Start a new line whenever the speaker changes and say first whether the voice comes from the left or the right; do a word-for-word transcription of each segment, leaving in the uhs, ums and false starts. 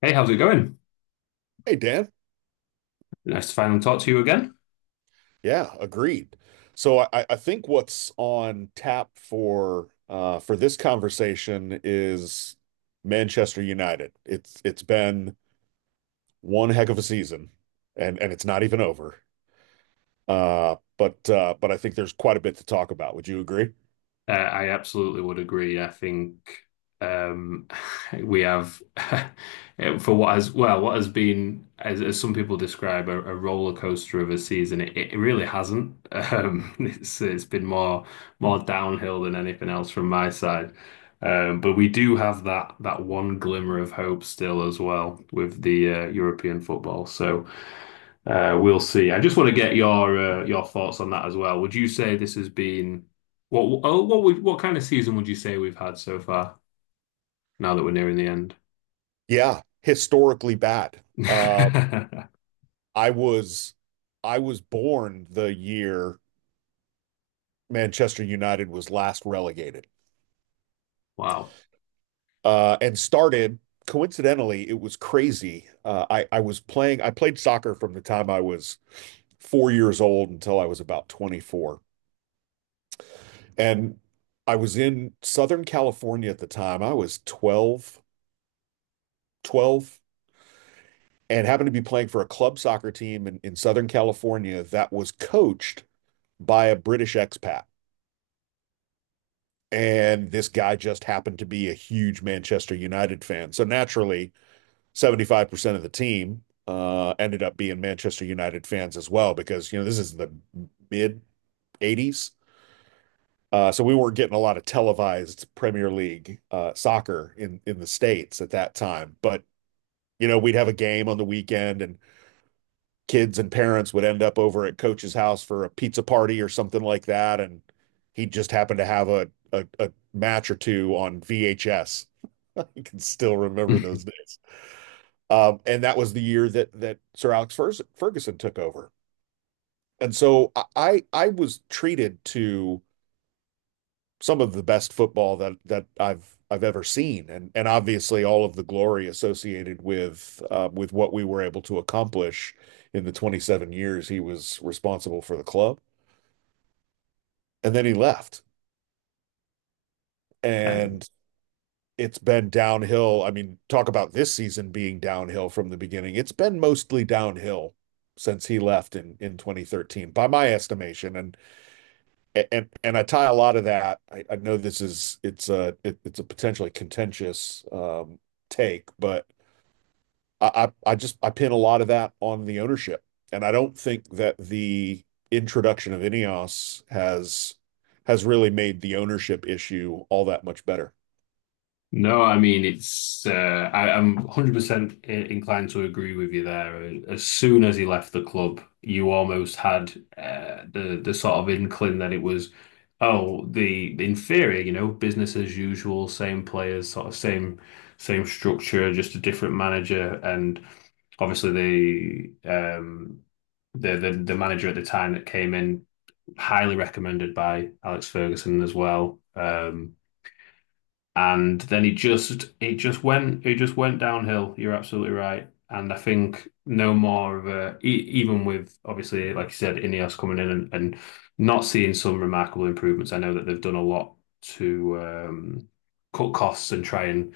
left: Hey, how's it going?
right: Hey, Dan.
left: Nice to finally talk to you again.
right: Yeah, agreed. So I, I think what's on tap for uh, for this conversation is Manchester United. It's it's been one heck of a season, and and it's not even over. Uh, but uh, but I think there's quite a bit to talk about. Would you agree?
left: Uh, I absolutely would agree. I think um, we have, for what has well, what has been, as, as some people describe, a, a roller coaster of a season. It, it really hasn't. Um, it's it's been more more downhill than anything else from my side. Um, but we do have that that one glimmer of hope still as well with the uh, European football. So, Uh, we'll see. I just want to get your uh, your thoughts on that as well. Would you say this has been what oh, what we what kind of season would you say we've had so far now that we're nearing the end?
right: Yeah, historically bad. Uh, I was I was born the year Manchester United was last relegated,
left: Wow.
right: uh, and started. Coincidentally, it was crazy. Uh, I I was playing. I played soccer from the time I was four years old until I was about twenty-four, and I was in Southern California at the time. I was twelve, twelve and happened to be playing for a club soccer team in, in Southern California that was coached by a British expat. And this guy just happened to be a huge Manchester United fan. So naturally, seventy-five percent of the team uh, ended up being Manchester United fans as well, because, you know, this is the mid eighties. Uh, so we weren't getting a lot of televised Premier League uh, soccer in, in the States at that time. But, you know, we'd have a game on the weekend and kids and parents would end up over at coach's house for a pizza party or something like that. And he just happened to have a, a, a match or two on V H S. I can still remember those days. Um, and that was the year that that Sir Alex Ferguson took over. And so I I was treated to some of the best football that that I've I've ever seen, and and obviously all of the glory associated with uh, with what we were able to accomplish in the twenty-seven years he was responsible for the club, and then he left,
left: Um,
right: and it's been downhill. I mean, talk about this season being downhill from the beginning. It's been mostly downhill since he left in in twenty thirteen, by my estimation, and and and I tie a lot of that. I, I know this is it's a it, it's a potentially contentious um take, but I, I I just I pin a lot of that on the ownership, and I don't think that the introduction of Ineos has has really made the ownership issue all that much better.
left: No, I mean it's uh, I, I'm one hundred percent inclined to agree with you there. Uh, As soon as he left the club, you almost had uh, the the sort of inkling that it was, oh, the the inferior, you know, business as usual, same players, sort of same same structure, just a different manager. And obviously the um the the, the manager at the time that came in, highly recommended by Alex Ferguson as well. Um, and then he just it just went it just went downhill. You're absolutely right. And I think no more of a e- even with, obviously, like you said, Ineos coming in, and and not seeing some remarkable improvements. I know that they've done a lot to, um, cut costs and try and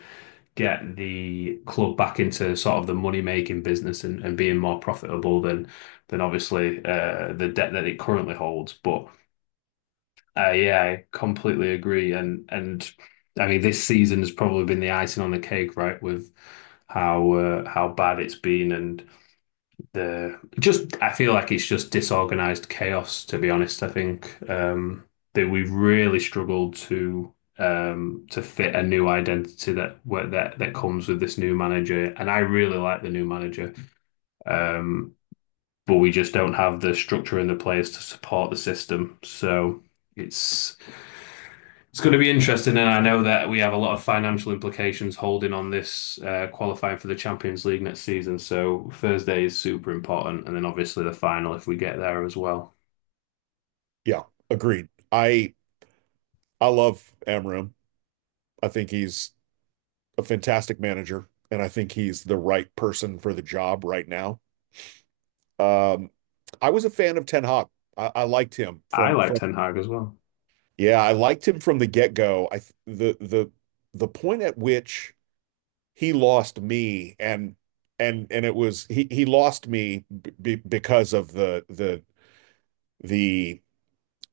left: get the club back into sort of the money making business and, and being more profitable than than obviously uh, the debt that it currently holds. But uh, yeah, I completely agree. And and I mean, this season has probably been the icing on the cake, right? With how uh, how bad it's been. And the just I feel like it's just disorganized chaos, to be honest. I think um, that we've really struggled to, um, to fit a new identity that where- that that comes with this new manager, and I really like the new manager. Um, but we just don't have the structure and the players to support the system. So it's it's going to be interesting, and I know that we have a lot of financial implications holding on this uh, qualifying for the Champions League next season. So Thursday is super important, and then obviously the final if we get there as well.
right: Yeah, agreed. I I love Amram. I think he's a fantastic manager, and I think he's the right person for the job right now. Um, I was a fan of Ten Hag. I, I liked him
left: I
right: from
left: like
right: from
left: Ten Hag as well,
right: yeah, I liked him from the get go. I th- the the the point at which he lost me, and and and it was he he lost me b b- because of the the the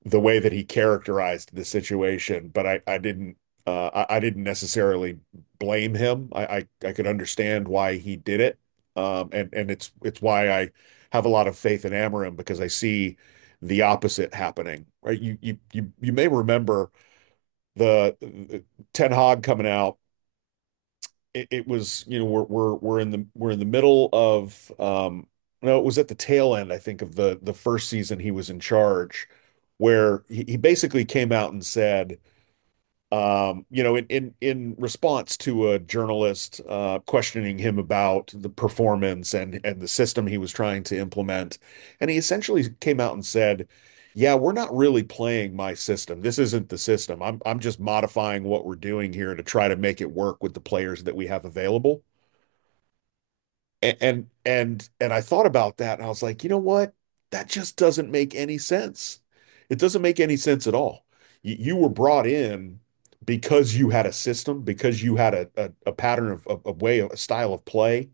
right: the way that he characterized the situation, but I, I didn't uh, I, I didn't necessarily blame him. I, I, I could understand why he did it. Um, and, and it's it's why I have a lot of faith in Amarim, because I see the opposite happening, right? You you you you may remember the, the Ten Hag coming out. it, it was, you know, we're we're we're in the we're in the middle of um no, it was at the tail end, I think, of the the first season he was in charge, where he, he basically came out and said um, you know, in in in response to a journalist uh, questioning him about the performance and and the system he was trying to implement, and he essentially came out and said, "Yeah, we're not really playing my system. This isn't the system. I'm I'm just modifying what we're doing here to try to make it work with the players that we have available." And, and and and I thought about that and I was like, you know what? That just doesn't make any sense. It doesn't make any sense at all. You, you were brought in because you had a system, because you had a, a, a pattern of, of, of way, of- a style of play,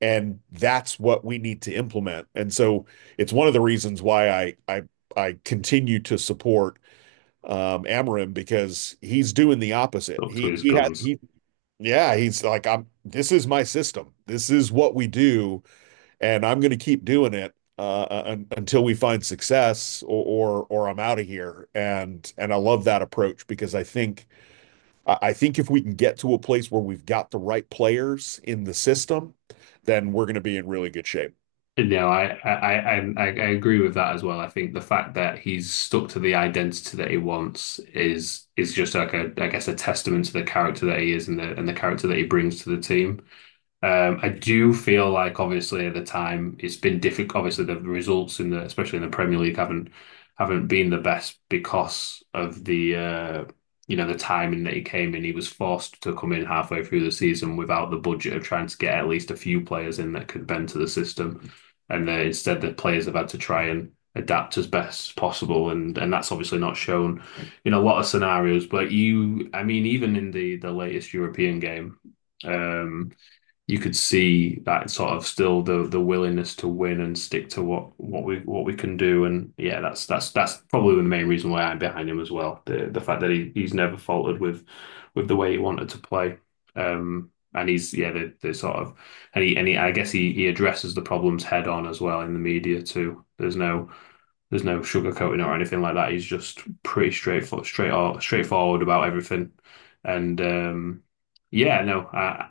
right: and that's what we need to implement. And so it's one of the reasons why I I I continue to support um Amarim, because he's doing the opposite.
left: up to
right: He
left: his
right: he had
left: guns.
right: he Yeah, he's like, I'm this is my system. This is what we do, and I'm going to keep doing it uh, uh, un until we find success, or or, or I'm out of here. And and I love that approach, because I think I think if we can get to a place where we've got the right players in the system, then we're going to be in really good shape.
left: No, I, I, I, i I agree with that as well. I think the fact that he's stuck to the identity that he wants is is just like, a, I guess, a testament to the character that he is, and the and the character that he brings to the team. Um, I do feel like obviously at the time it's been difficult. Obviously, the results in the especially in the Premier League haven't haven't been the best because of the, uh, you know, the timing that he came in. He was forced to come in halfway through the season without the budget of trying to get at least a few players in that could bend to the system, and uh, instead the players have had to try and adapt as best as possible, and and that's obviously not shown in a lot of scenarios. But you, I mean, even in the the latest European game. Um, you could see that sort of still the the willingness to win and stick to what what we what we can do. And yeah, that's that's that's probably the main reason why I'm behind him as well. The the fact that he, he's never faltered with with the way he wanted to play. Um, and he's, yeah, the, the sort of, and he and he, I guess he he addresses the problems head on as well in the media too. There's no there's no sugarcoating or anything like that. He's just pretty straightforward, straight or straightforward about everything. And, um, yeah, no, I,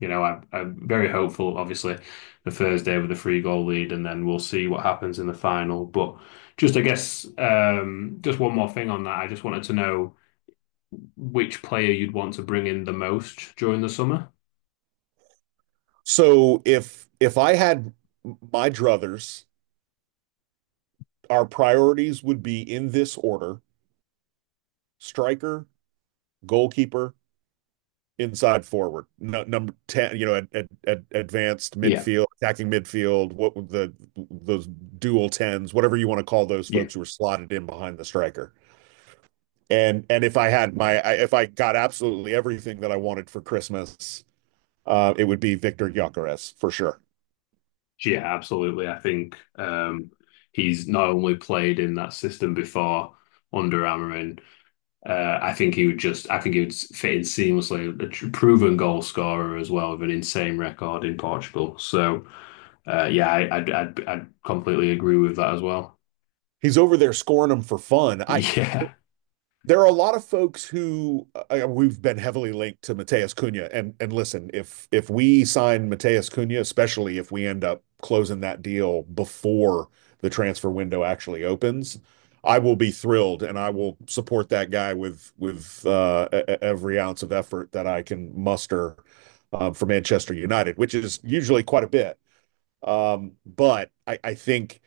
left: you know, I, I'm very hopeful. Obviously, the Thursday with a three goal lead, and then we'll see what happens in the final. But just, I guess, um, just one more thing on that. I just wanted to know which player you'd want to bring in the most during the summer.
right: So if if I had my druthers, our priorities would be in this order: striker, goalkeeper, inside forward, no, number ten, you know, at, at, at advanced
left: Yeah.
right: midfield, attacking midfield, what the those dual tens, whatever you want to call those
left: Yeah.
right: folks who were slotted in behind the striker. And and if I had my if I got absolutely everything that I wanted for Christmas, uh, it would be Victor Gyokeres for sure.
left: Yeah, absolutely. I think um, he's not only played in that system before under Amarin. uh, I think he would just, I think he would fit in seamlessly. A tr- proven goal scorer as well, with an insane record in Portugal. So, uh, yeah, I, I'd, I'd, I'd completely agree with that as well.
right: He's over there scoring them for fun. I
left: Yeah.
right: there are a lot of folks who uh, uh, we've been heavily linked to Mateus Cunha, and and listen, if if we sign Mateus Cunha, especially if we end up closing that deal before the transfer window actually opens, I will be thrilled, and I will support that guy with with uh, e, e, every ounce of effort that I can muster um, for Manchester United, which is usually quite a bit. Um, but I, I think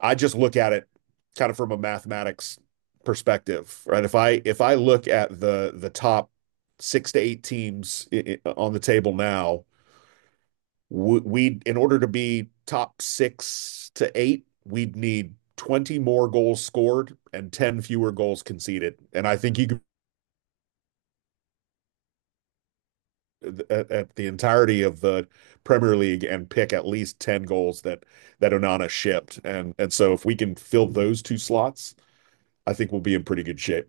right: I just look at it kind of from a mathematics perspective, right? If I if I look at the the top six to eight teams i- i- on the table now, we, we in order to be top six to eight, we'd need twenty more goals scored and ten fewer goals conceded. And I think you could at, at the entirety of the Premier League and pick at least ten goals that that Onana shipped. And and so if we can fill those two slots, I think we'll be in pretty good shape.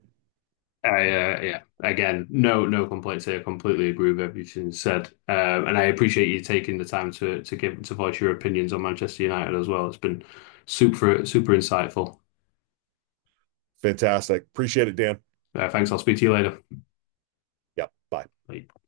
left: I, uh, Yeah, again, no, no complaints here. Completely agree with everything you said, um, and I appreciate you taking the time to to give to voice your opinions on Manchester United as well. It's been super, super insightful.
right: Fantastic. Appreciate it, Dan.
left: Uh, thanks. I'll speak to you later.
right: Yeah, bye.
left: Bye.